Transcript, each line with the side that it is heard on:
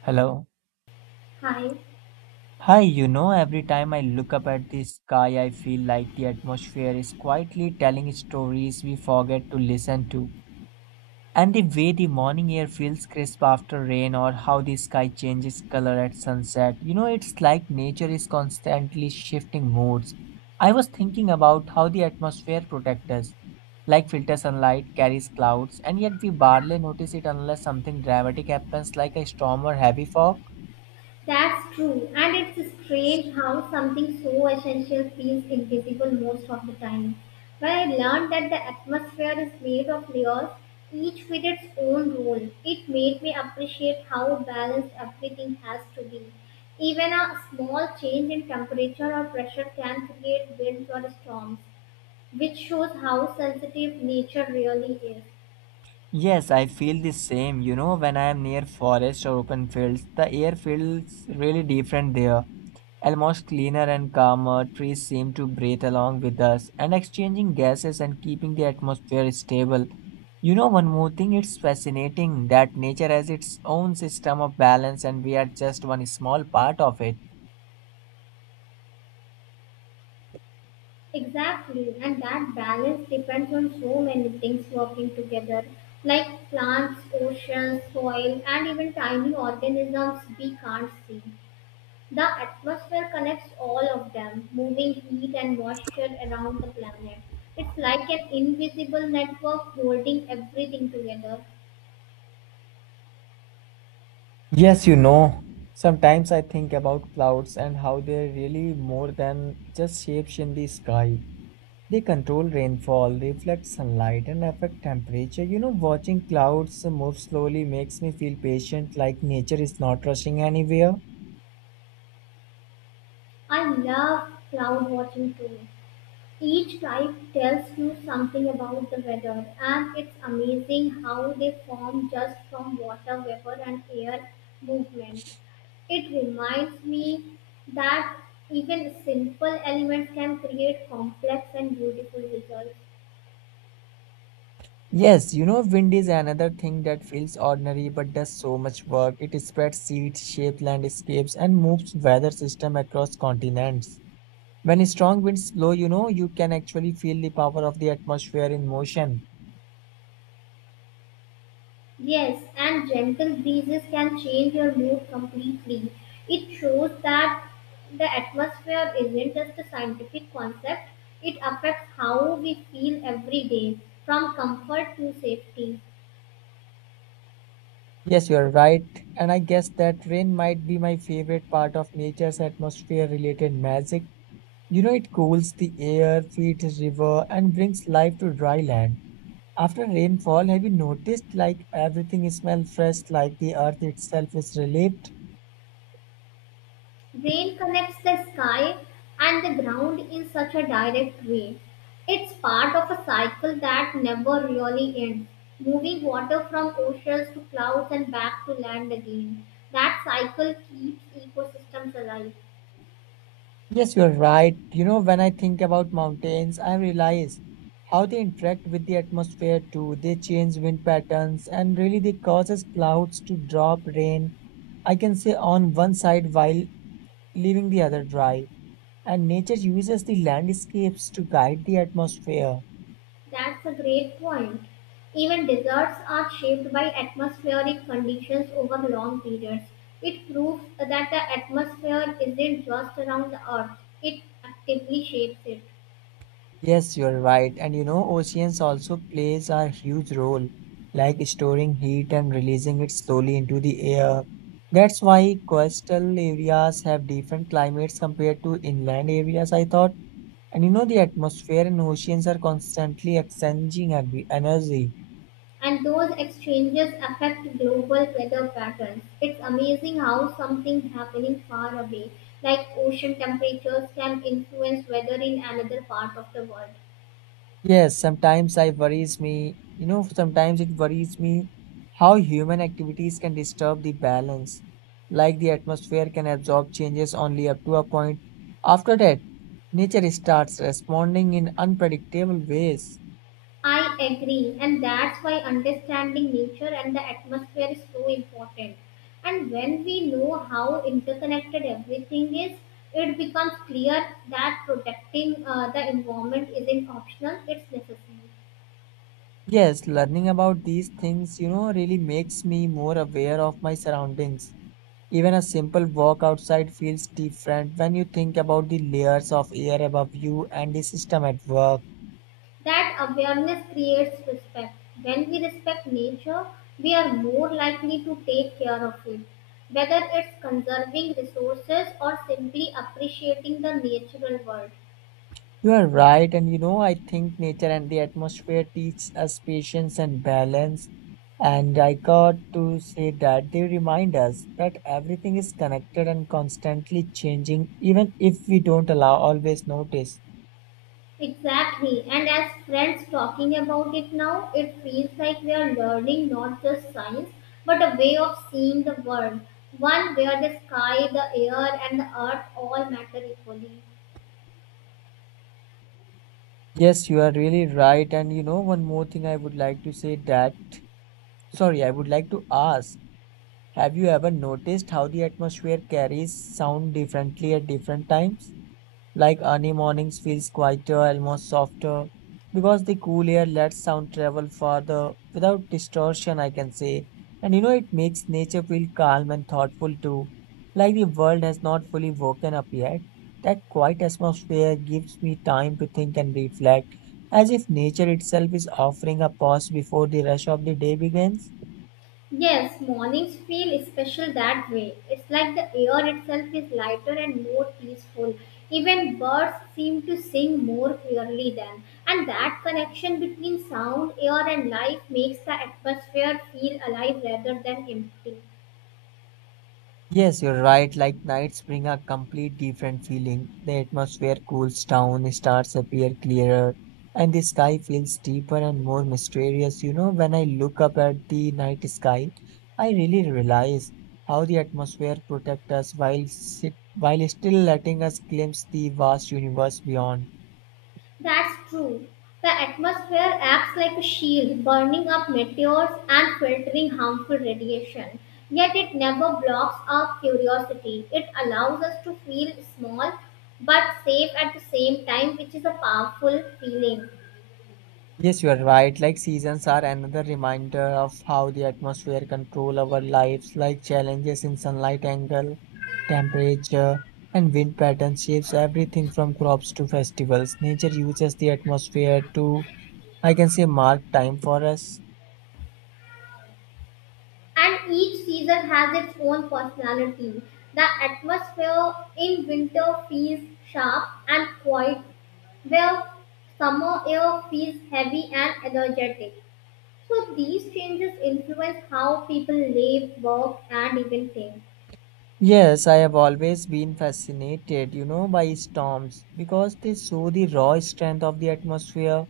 right: Hello.
left: Hi,
right: Hi, every time I look up at the sky, I feel like the atmosphere is quietly telling stories we forget to listen to. And the way the morning air feels crisp after rain, or how the sky changes color at sunset, it's like nature is constantly shifting moods. I was thinking about how the atmosphere protects us. Like filter sunlight carries clouds, and yet we barely notice it unless something dramatic happens, like a storm or heavy fog.
left: that's true. And it's strange how something so essential feels invisible most of the time. But I learned that the atmosphere is made of layers, each with its own role. It made me appreciate how balanced everything has to be. Even a small change in temperature or pressure can create winds or storms, which shows how sensitive nature really is.
right: Yes, I feel the same. When I am near forest or open fields, the air feels really different there, almost cleaner and calmer. Trees seem to breathe along with us and exchanging gases and keeping the atmosphere stable. One more thing, it's fascinating that nature has its own system of balance and we are just one small part of it.
left: Exactly, and that balance depends on so many things working together, like plants, oceans, soil, and even tiny organisms we can't see. The atmosphere connects all of them, moving heat and moisture around the planet. It's like an invisible network holding everything together.
right: Yes, sometimes I think about clouds and how they're really more than just shapes in the sky. They control rainfall, reflect sunlight, and affect temperature. Watching clouds move slowly makes me feel patient, like nature is not rushing anywhere.
left: I love cloud watching too. Each type tells you something about the weather, and it's amazing how they form just from water vapor and air movement. It reminds me that even simple elements can create complex and beautiful results.
right: Yes, wind is another thing that feels ordinary but does so much work. It spreads seeds, shapes landscapes, and moves weather system across continents. When strong winds blow, you can actually feel the power of the atmosphere in motion.
left: Yes, and gentle breezes can change your mood completely. It shows that the atmosphere isn't just a scientific concept, it affects how we feel every day, from comfort to safety.
right: Yes, you are right. And I guess that rain might be my favorite part of nature's atmosphere related magic. It cools the air, feeds river, and brings life to dry land. After rainfall, have you noticed like everything smells fresh, like the earth itself is relieved?
left: Rain connects the sky and the ground in such a direct way. It's part of a cycle that never really ends, moving water from oceans to clouds and back to land again. That cycle keeps ecosystems alive.
right: Yes, you're right. When I think about mountains, I realize how they interact with the atmosphere too. They change wind patterns and really they causes clouds to drop rain. I can say on one side while leaving the other dry. And nature uses the landscapes to guide the atmosphere.
left: That's a great point. Even deserts are shaped by atmospheric conditions over long periods. It proves that the atmosphere isn't just around the Earth, it actively shapes it.
right: Yes, you're right. And oceans also plays a huge role, like storing heat and releasing it slowly into the air. That's why coastal areas have different climates compared to inland areas, I thought. And the atmosphere and oceans are constantly exchanging energy.
left: And those exchanges affect global weather patterns. It's amazing how something happening far away, like ocean temperatures, can influence weather in another part of the world.
right: Yes, sometimes I worries me, sometimes it worries me how human activities can disturb the balance. Like the atmosphere can absorb changes only up to a point. After that, nature starts responding in unpredictable ways.
left: I agree, and that's why understanding nature and the atmosphere is so important. And when we know how interconnected everything is, it becomes clear that protecting the environment isn't optional, it's necessary.
right: Yes, learning about these things, really makes me more aware of my surroundings. Even a simple walk outside feels different when you think about the layers of air above you and the system at work.
left: That awareness creates respect. When we respect nature, we are more likely to take care of it. Whether it's conserving resources or simply appreciating the natural world.
right: You are right, and I think nature and the atmosphere teach us patience and balance. And I got to say that they remind us that everything is connected and constantly changing, even if we don't always notice.
left: Exactly. And as friends talking about it now, it feels like we are learning not just science, but a way of seeing the world. One where the sky, the air, and the earth all matter equally.
right: Yes, you are really right. And one more thing I would like to ask, have you ever noticed how the atmosphere carries sound differently at different times? Like early mornings feels quieter, almost softer, because the cool air lets sound travel further without distortion, I can say. And it makes nature feel calm and thoughtful too, like the world has not fully woken up yet. That quiet atmosphere gives me time to think and reflect, as if nature itself is offering a pause before the rush of the day begins.
left: Yes, mornings feel special that way. It's like the air itself is lighter and more peaceful. Even birds seem to sing more clearly then. And that connection between sound, air, and life makes the atmosphere feel alive rather than empty.
right: Yes, you're right. Like nights bring a complete different feeling. The atmosphere cools down, stars appear clearer, and the sky feels deeper and more mysterious. When I look up at the night sky, I really realize how the atmosphere protects us while still letting us glimpse the vast universe beyond.
left: That's true. The atmosphere acts like a shield, burning up meteors and filtering harmful radiation. Yet it never blocks our curiosity. It allows us to feel small but safe at the same time, which is a powerful feeling.
right: Yes, you are right. Like seasons are another reminder of how the atmosphere control our lives, like challenges in sunlight angle, temperature, and wind pattern shapes everything from crops to festivals. Nature uses the atmosphere to, I can say, mark time for us.
left: And each season has its own personality. The atmosphere in winter feels sharp and quiet, where summer air feels heavy and energetic. So these changes influence how people live, work, and even think.
right: Yes, I have always been fascinated, by storms because they show the raw strength of the atmosphere.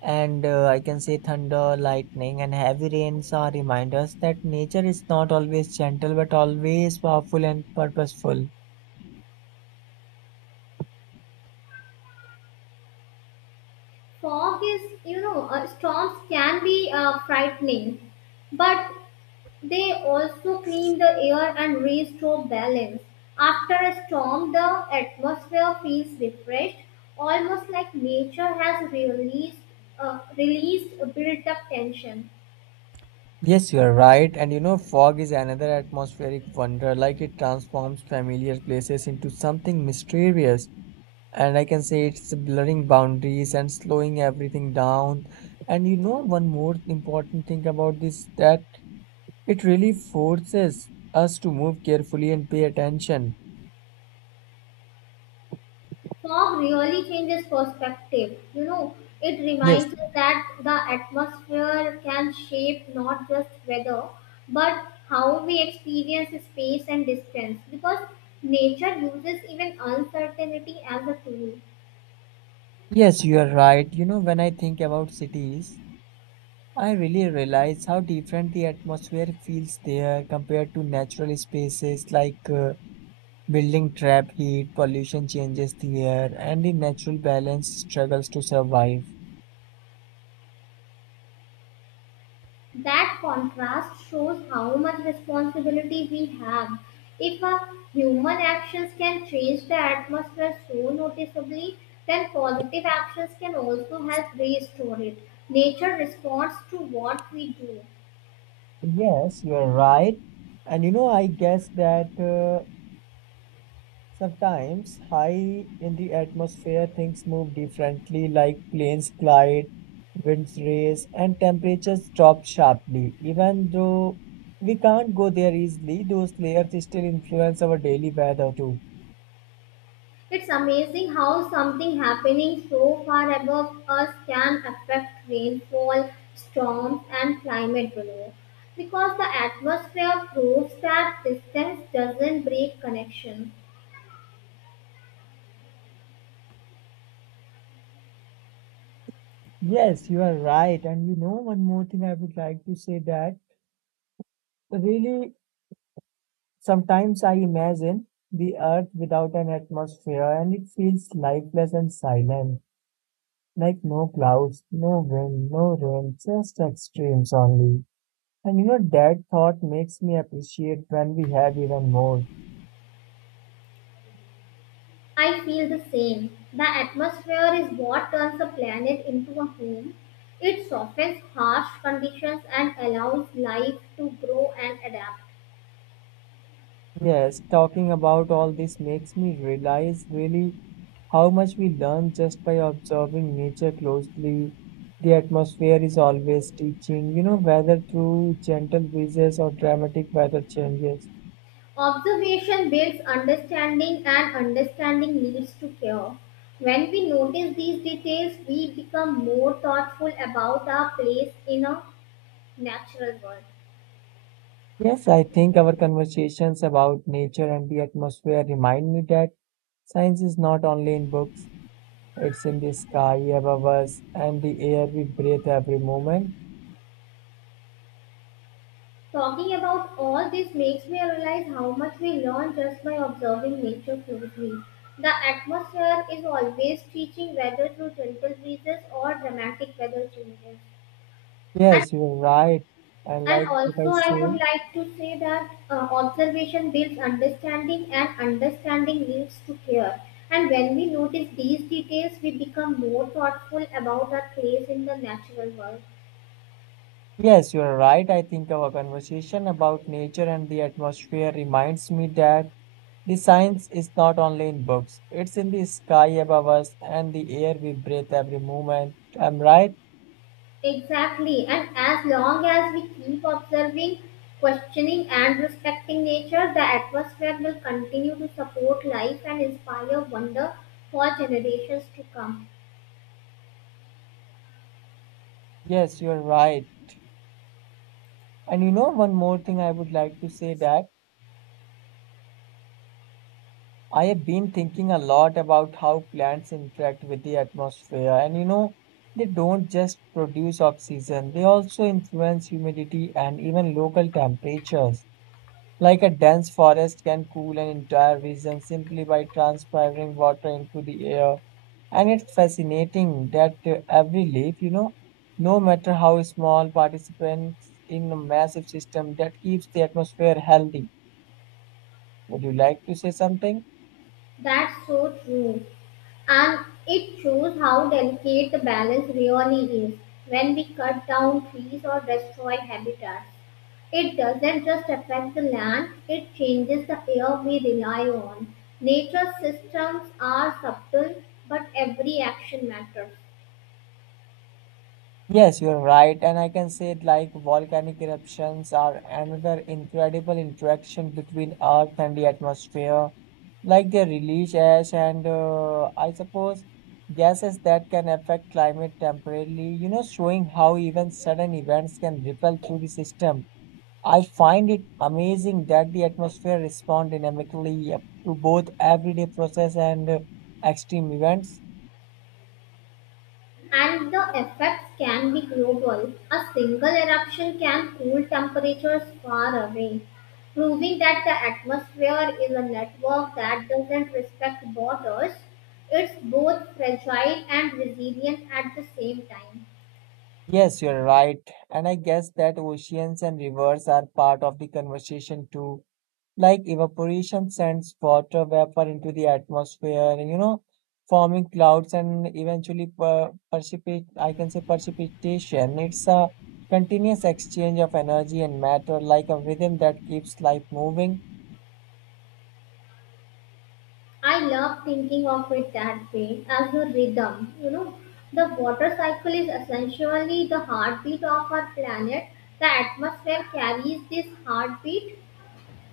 right: And I can say thunder, lightning, and heavy rains are reminders that nature is not always gentle but always powerful and purposeful.
left: Fog is, you know, Storms can be frightening, but they also clean the air and restore balance. After a storm, the atmosphere feels refreshed, almost like nature has released built-up tension.
right: Yes, you are right. And fog is another atmospheric wonder, like it transforms familiar places into something mysterious. And I can say it's blurring boundaries and slowing everything down. And one more important thing about this that it really forces us to move carefully and pay attention.
left: Fog really changes perspective. You know, it
right: Yes,
left: reminds us that the atmosphere can shape not just weather, but how we experience space and distance because nature uses even uncertainty as a tool.
right: yes, you are right. When I think about cities, I really realize how different the atmosphere feels there compared to natural spaces like building trap heat, pollution changes the air, and the natural balance struggles to survive.
left: That contrast shows how much responsibility we have. If our human actions can change the atmosphere so noticeably, then positive actions can also help restore it. Nature responds to what we do.
right: Yes, you're right. And I guess that sometimes high in the atmosphere things move differently, like planes glide, winds race, and temperatures drop sharply. Even though we can't go there easily, those layers still influence our daily weather too.
left: It's amazing how something happening so far above us can affect rainfall, storms, and climate below. Because the atmosphere proves that distance doesn't break connection.
right: Yes, you are right. And one more thing I would like to say that really sometimes I imagine the earth without an atmosphere and it feels lifeless and silent, like no clouds, no wind, no rain, just extremes only. And that thought makes me appreciate when we have even more.
left: I feel the same. The atmosphere is what turns a planet into a home. It softens harsh conditions and allows life to grow and adapt.
right: Yes, talking about all this makes me realize really how much we learn just by observing nature closely. The atmosphere is always teaching, whether through gentle breezes or dramatic weather changes.
left: Observation builds understanding, and understanding leads to care. When we notice these details, we become more thoughtful about our place in a natural world.
right: Yes, I think our conversations about nature and the atmosphere remind me that science is not only in books, it's in the sky above us and the air we breathe every moment.
left: Talking about all this makes me realize how much we learn just by observing nature closely. The atmosphere is always teaching whether through gentle breezes or dramatic weather changes. And,
right: Yes, you're right. And
left: and
right: like if
left: also,
right: I
left: I would
right: say,
left: like to say that observation builds understanding, and understanding leads to care. And when we notice these details, we become more thoughtful about our place in the natural world.
right: yes, you're right. I think our conversation about nature and the atmosphere reminds me that the science is not only in books, it's in the sky above us and the air we breathe every moment. I'm right.
left: Exactly, and as long as we keep observing, questioning, and respecting nature, the atmosphere will continue to support life and inspire wonder for generations to come.
right: Yes, you're right. And one more thing I would like to say that I have been thinking a lot about how plants interact with the atmosphere. And they don't just produce oxygen, they also influence humidity and even local temperatures. Like a dense forest can cool an entire region simply by transpiring water into the air. And it's fascinating that every leaf, no matter how small, participates in a massive system that keeps the atmosphere healthy. Would you like to say something?
left: That's so true, and it shows how delicate the balance really is when we cut down trees or destroy habitats. It doesn't just affect the land, it changes the air we rely on. Nature's systems are subtle, but every action matters.
right: Yes, you're right. And I can say it like volcanic eruptions are another incredible interaction between Earth and the atmosphere. Like they release ash and I suppose gases that can affect climate temporarily, showing how even sudden events can ripple through the system. I find it amazing that the atmosphere responds dynamically to both everyday process and extreme events.
left: And the effects can be global. A single eruption can cool temperatures far away, proving that the atmosphere is a network that doesn't respect borders. It's both fragile and resilient at the same time.
right: Yes, you're right. And I guess that oceans and rivers are part of the conversation too. Like evaporation sends water vapor into the atmosphere, forming clouds and eventually I can say precipitation. It's a continuous exchange of energy and matter, like a rhythm that keeps life moving.
left: I love thinking of it that way as a rhythm. You know, the water cycle is essentially the heartbeat of our planet. The atmosphere carries this heartbeat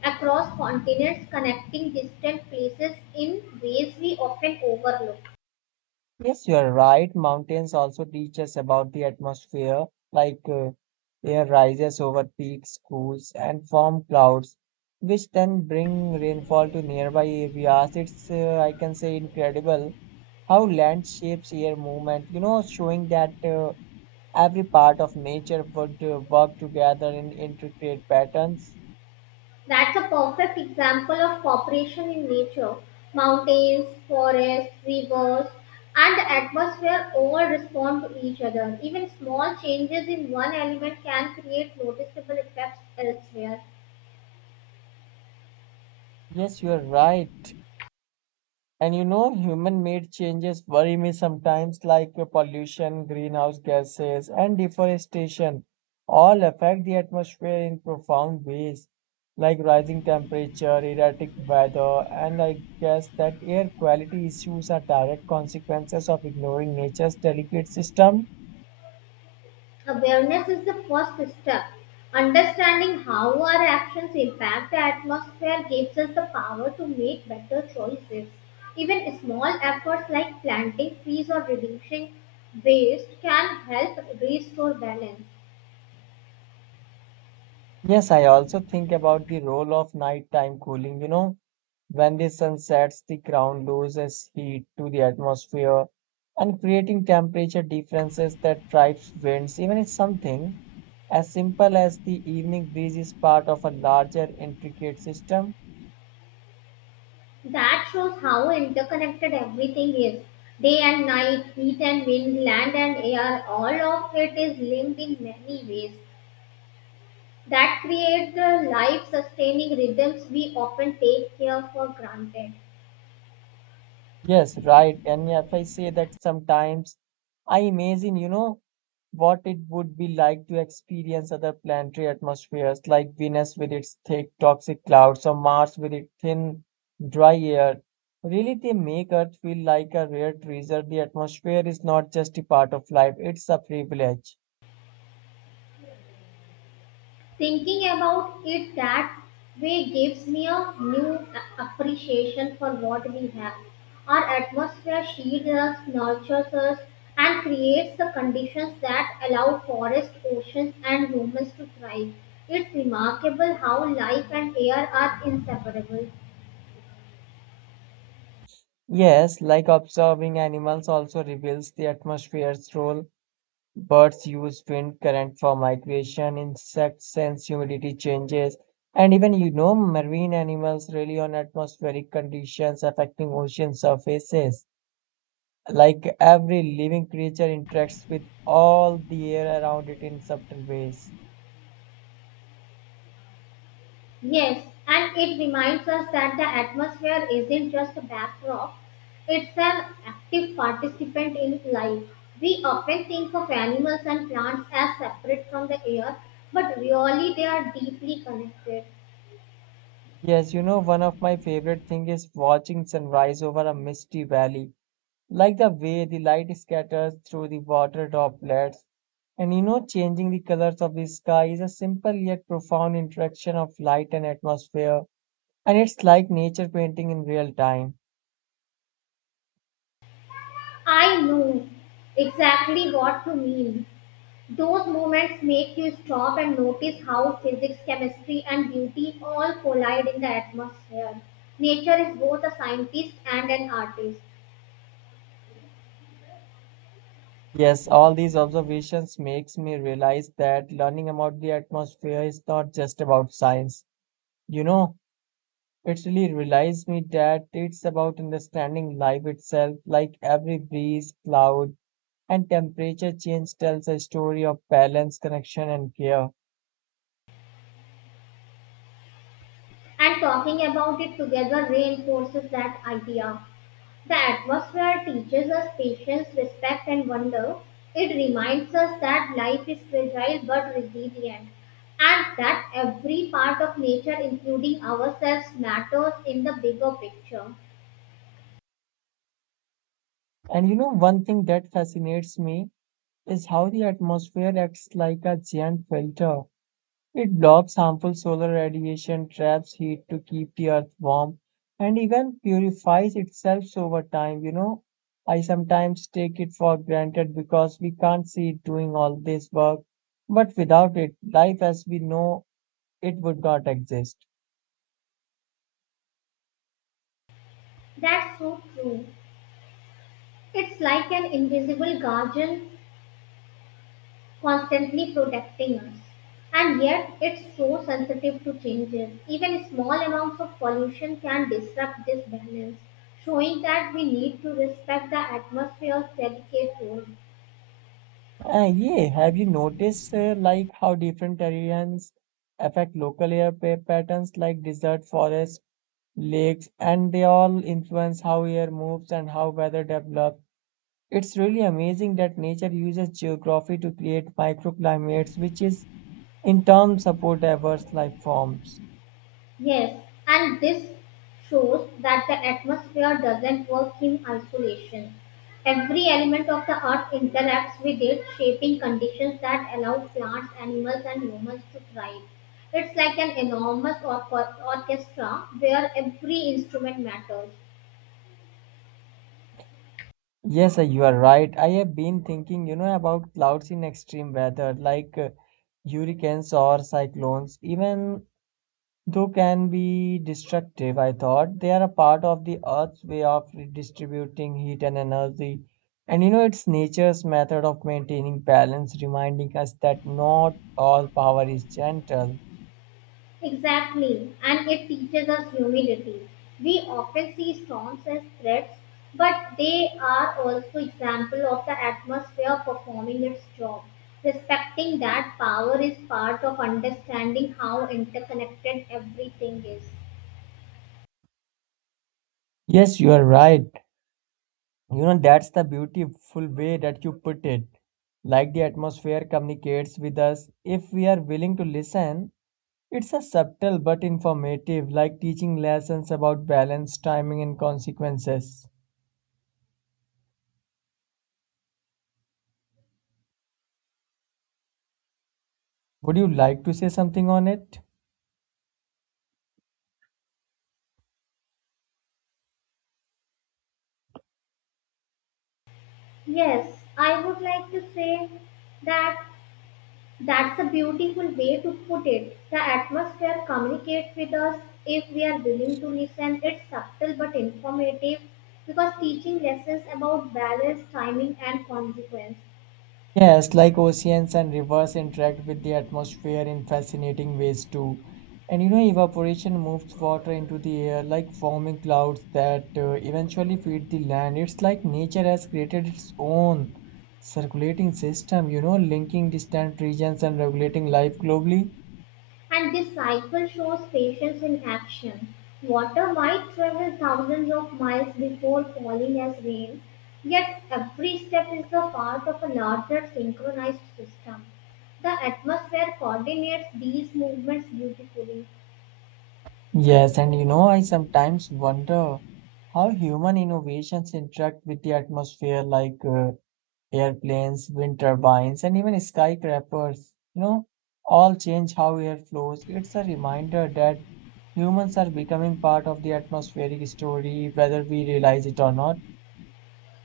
left: across continents, connecting distant places in ways we often overlook.
right: Yes, you are right. Mountains also teach us about the atmosphere, like air rises over peaks, cools, and form clouds, which then bring rainfall to nearby areas. It's, I can say, incredible how land shapes air movement, showing that every part of nature would work together in intricate patterns.
left: That's a perfect example of cooperation in nature. Mountains, forests, rivers, and the atmosphere all respond to each other. Even small changes in one element can create noticeable effects elsewhere.
right: Yes, you are right. And human made changes worry me sometimes, like pollution, greenhouse gases, and deforestation all affect the atmosphere in profound ways, like rising temperature, erratic weather, and I guess that air quality issues are direct consequences of ignoring nature's delicate system.
left: Awareness is the first step. Understanding how our actions impact the atmosphere gives us the power to make better choices. Even small efforts like planting trees or reducing waste can help restore balance.
right: Yes, I also think about the role of nighttime cooling, when the sun sets, the ground loses heat to the atmosphere and creating temperature differences that drive winds. Even if something as simple as the evening breeze is part of a larger intricate system.
left: That shows how interconnected everything is. Day and night, heat and wind, land and air, all of it is linked in many ways that create the life sustaining rhythms we often take here for granted.
right: Yes, right. And if I say that sometimes I imagine, what it would be like to experience other planetary atmospheres like Venus with its thick toxic clouds or Mars with its thin dry air. Really, they make Earth feel like a rare treasure. The atmosphere is not just a part of life, it's a privilege.
left: Thinking about it that way gives me a new appreciation for what we have. Our atmosphere shields us, nurtures us, and creates the conditions that allow forests, oceans, and humans to thrive. It's remarkable how life and air are inseparable.
right: Yes, like observing animals also reveals the atmosphere's role. Birds use wind current for migration, insects sense humidity changes, and even marine animals rely on atmospheric conditions affecting ocean surfaces. Like every living creature interacts with all the air around it in subtle ways.
left: Yes, and it reminds us that the atmosphere isn't just a backdrop, it's an active participant in life. We often think of animals and plants as separate from the air, but really they are deeply connected.
right: Yes, you know, one of my favorite thing is watching sunrise over a misty valley. Like the way the light scatters through the water droplets. And you know, changing the colors of the sky is a simple yet profound interaction of light and atmosphere, and it's like nature painting in real time.
left: I know exactly what you mean. Those moments make you stop and notice how physics, chemistry, and beauty all collide in the atmosphere. Nature is both a scientist and an artist.
right: Yes, all these observations makes me realize that learning about the atmosphere is not just about science. You know, it really realized me that it's about understanding life itself, like every breeze, cloud, and temperature change tells a story of balance, connection, and care.
left: And talking about it together reinforces that idea. The atmosphere teaches us patience, respect, and wonder. It reminds us that life is fragile but resilient, and that every part of nature, including ourselves, matters in the bigger picture.
right: And you know, one thing that fascinates me is how the atmosphere acts like a giant filter. It blocks harmful solar radiation, traps heat to keep the earth warm, and even purifies itself over time. You know, I sometimes take it for granted because we can't see it doing all this work. But without it, life as we know it would not exist.
left: That's so true. It's like an invisible guardian constantly protecting us. And yet, it's so sensitive to changes. Even small amounts of pollution can disrupt this balance, showing that we need to respect the atmosphere's delicate role.
right: Yeah, have you noticed like how different terrains affect local air patterns like desert forests, lakes, and they all influence how air moves and how weather develops. It's really amazing that nature uses geography to create microclimates, which is in turn support diverse life forms.
left: Yes, and this shows that the atmosphere doesn't work in isolation. Every element of the earth interacts with it, shaping conditions that allow plants, animals, and humans to thrive. It's like an enormous orchestra where every instrument matters.
right: Yes, you are right. I have been thinking, you know, about clouds in extreme weather, like hurricanes or cyclones. Even though can be destructive, I thought they are a part of the Earth's way of redistributing heat and energy. And you know, it's nature's method of maintaining balance, reminding us that not all power is gentle.
left: Exactly, and it teaches us humility. We often see storms as threats, but they are also example of the atmosphere performing its job. Respecting that power is part of understanding how interconnected everything is.
right: Yes, you are right. You know, that's the beautiful way that you put it. Like the atmosphere communicates with us if we are willing to listen. It's a subtle but informative, like teaching lessons about balance, timing, and consequences. Would you like to say something on it?
left: Yes, I would like to say that that's a beautiful way to put it. The atmosphere communicates with us if we are willing to listen. It's subtle but informative because teaching lessons about balance, timing, and consequence.
right: Yes, like oceans and rivers interact with the atmosphere in fascinating ways too. And you know, evaporation moves water into the air like forming clouds that eventually feed the land. It's like nature has created its own circulating system, you know, linking distant regions and regulating life globally.
left: And this cycle shows patience in action. Water might travel thousands of miles before falling as rain, yet every step is a part of a larger synchronized system. The atmosphere coordinates these movements beautifully.
right: Yes, and you know, I sometimes wonder how human innovations interact with the atmosphere, like airplanes, wind turbines, and even skyscrapers, you know, all change how air flows. It's a reminder that humans are becoming part of the atmospheric story, whether we realize it or not.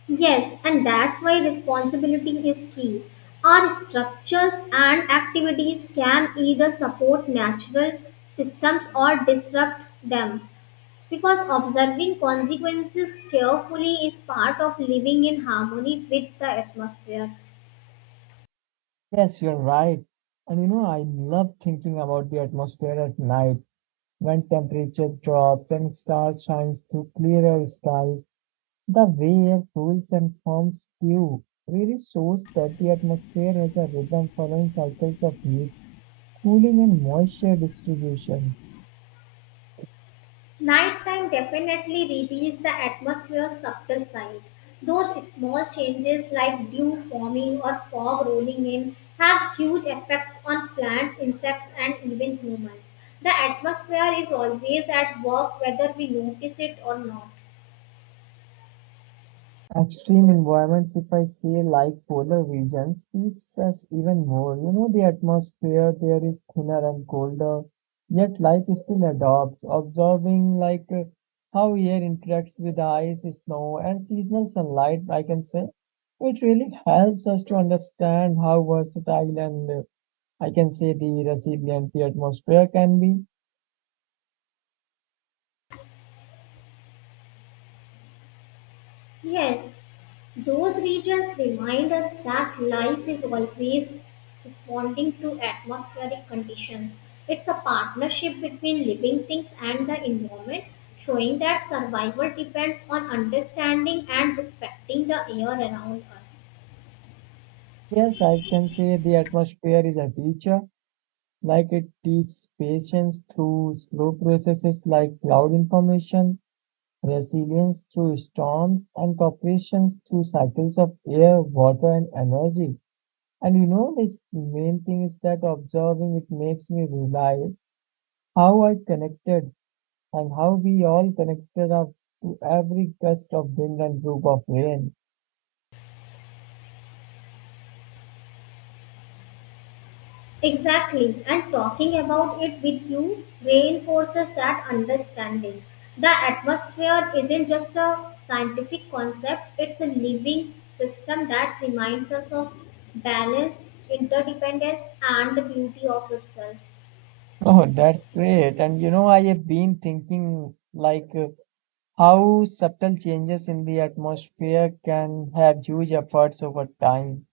left: Yes, and that's why responsibility is key. Our structures and activities can either support natural systems or disrupt them because observing consequences carefully is part of living in harmony with the atmosphere.
right: Yes, you're right. And you know, I love thinking about the atmosphere at night when temperature drops and stars shines through clearer skies. The way air cools and forms dew really shows that the atmosphere has a rhythm following cycles of heat, cooling and moisture distribution.
left: Nighttime definitely reveals the atmosphere's subtle side. Those small changes like dew forming or fog rolling in have huge effects on plants, insects, and even humans. The atmosphere is always at work whether we notice it or not.
right: Extreme environments, if I say like polar regions, feeds us even more. You know, the atmosphere there is thinner and colder, yet life still adopts, observing like how air interacts with ice, snow, and seasonal sunlight, I can say. It really helps us to understand how versatile and I can say the resilient the atmosphere can be.
left: Yes. Those regions remind us that life is always responding to atmospheric conditions. It's a partnership between living things and the environment, showing that survival depends on understanding and respecting the air around us.
right: Yes, I can say the atmosphere is a teacher. Like it teaches patience through slow processes like cloud information, resilience through storms, and cooperation through cycles of air, water, and energy. And you know, this main thing is that observing it makes me realize how I connected and how we all connected up to every gust of wind and droop of rain.
left: Exactly, and talking about it with you reinforces that understanding. The atmosphere isn't just a scientific concept, it's a living system that reminds us of balance, interdependence, and the beauty of itself.
right: Oh, that's great. And you know, I have been thinking like. How subtle changes in the atmosphere can have huge effects over time.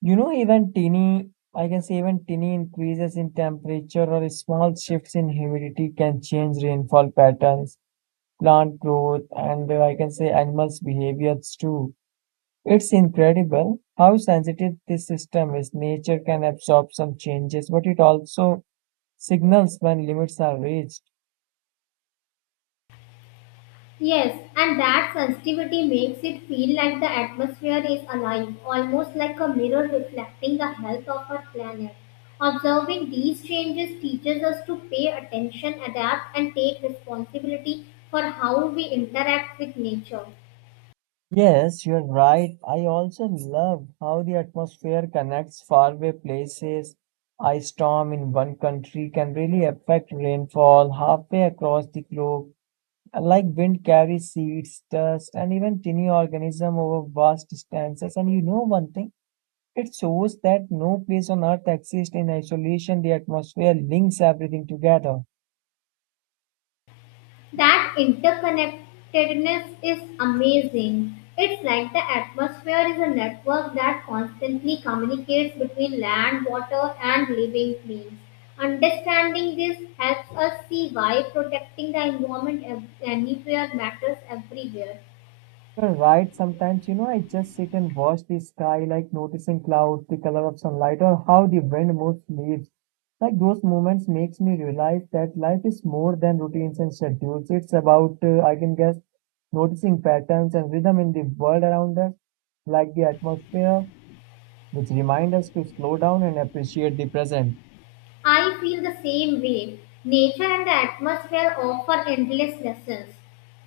right: You know, even tiny, I can say, even tiny increases in temperature or small shifts in humidity can change rainfall patterns, plant growth, and I can say animals' behaviors too. It's incredible how sensitive this system is. Nature can absorb some changes, but it also signals when limits are reached.
left: Yes, and that sensitivity makes it feel like the atmosphere is alive, almost like a mirror reflecting the health of our planet. Observing these changes teaches us to pay attention, adapt, and take responsibility for how we interact with nature.
right: Yes, you're right. I also love how the atmosphere connects faraway places. A storm in one country can really affect rainfall halfway across the globe, like wind carries seeds, dust, and even tiny organisms over vast distances. And you know one thing, it shows that no place on earth exists in isolation. The atmosphere links everything together.
left: That interconnectedness is amazing. It's like the atmosphere is a network that constantly communicates between land, water, and living beings. Understanding this helps us see why protecting the environment anywhere matters everywhere.
right: You're right. Sometimes, you know, I just sit and watch the sky, like noticing clouds, the color of sunlight, or how the wind moves leaves. Like those moments makes me realize that life is more than routines and schedules. It's about, I can guess, noticing patterns and rhythm in the world around us, like the atmosphere, which remind us to slow down and appreciate the present.
left: I feel the same way. Nature and the atmosphere offer endless lessons,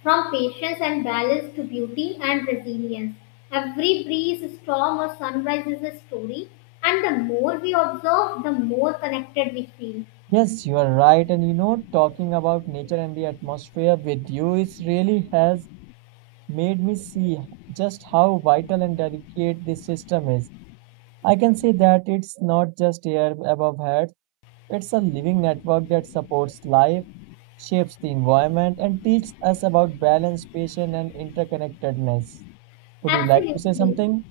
left: from patience and balance to beauty and resilience. Every breeze, storm, or sunrise is a story, and the more we observe, the more connected we feel.
right: Yes, you are right. And you know, talking about nature and the atmosphere with you is really has made me see just how vital and delicate this system is. I can see that it's not just air above heads, it's a living network that supports life, shapes the environment, and teaches us about balance, patience, and interconnectedness. Would you like to say
left: Absolutely.
right: something?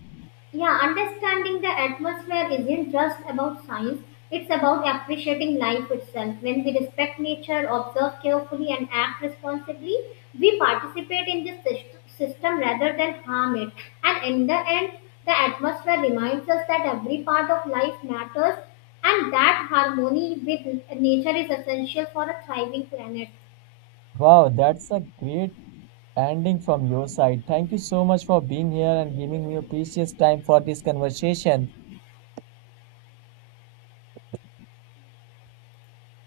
left: Yeah, understanding the atmosphere isn't just about science, it's about appreciating life itself. When we respect nature, observe carefully, and act responsibly, we participate in this system rather than harm it. And in the end, the atmosphere reminds us that every part of life matters and that harmony with nature is essential for a thriving planet.
right: Wow, that's a great ending from your side. Thank you so much for being here and giving me your precious time for this conversation.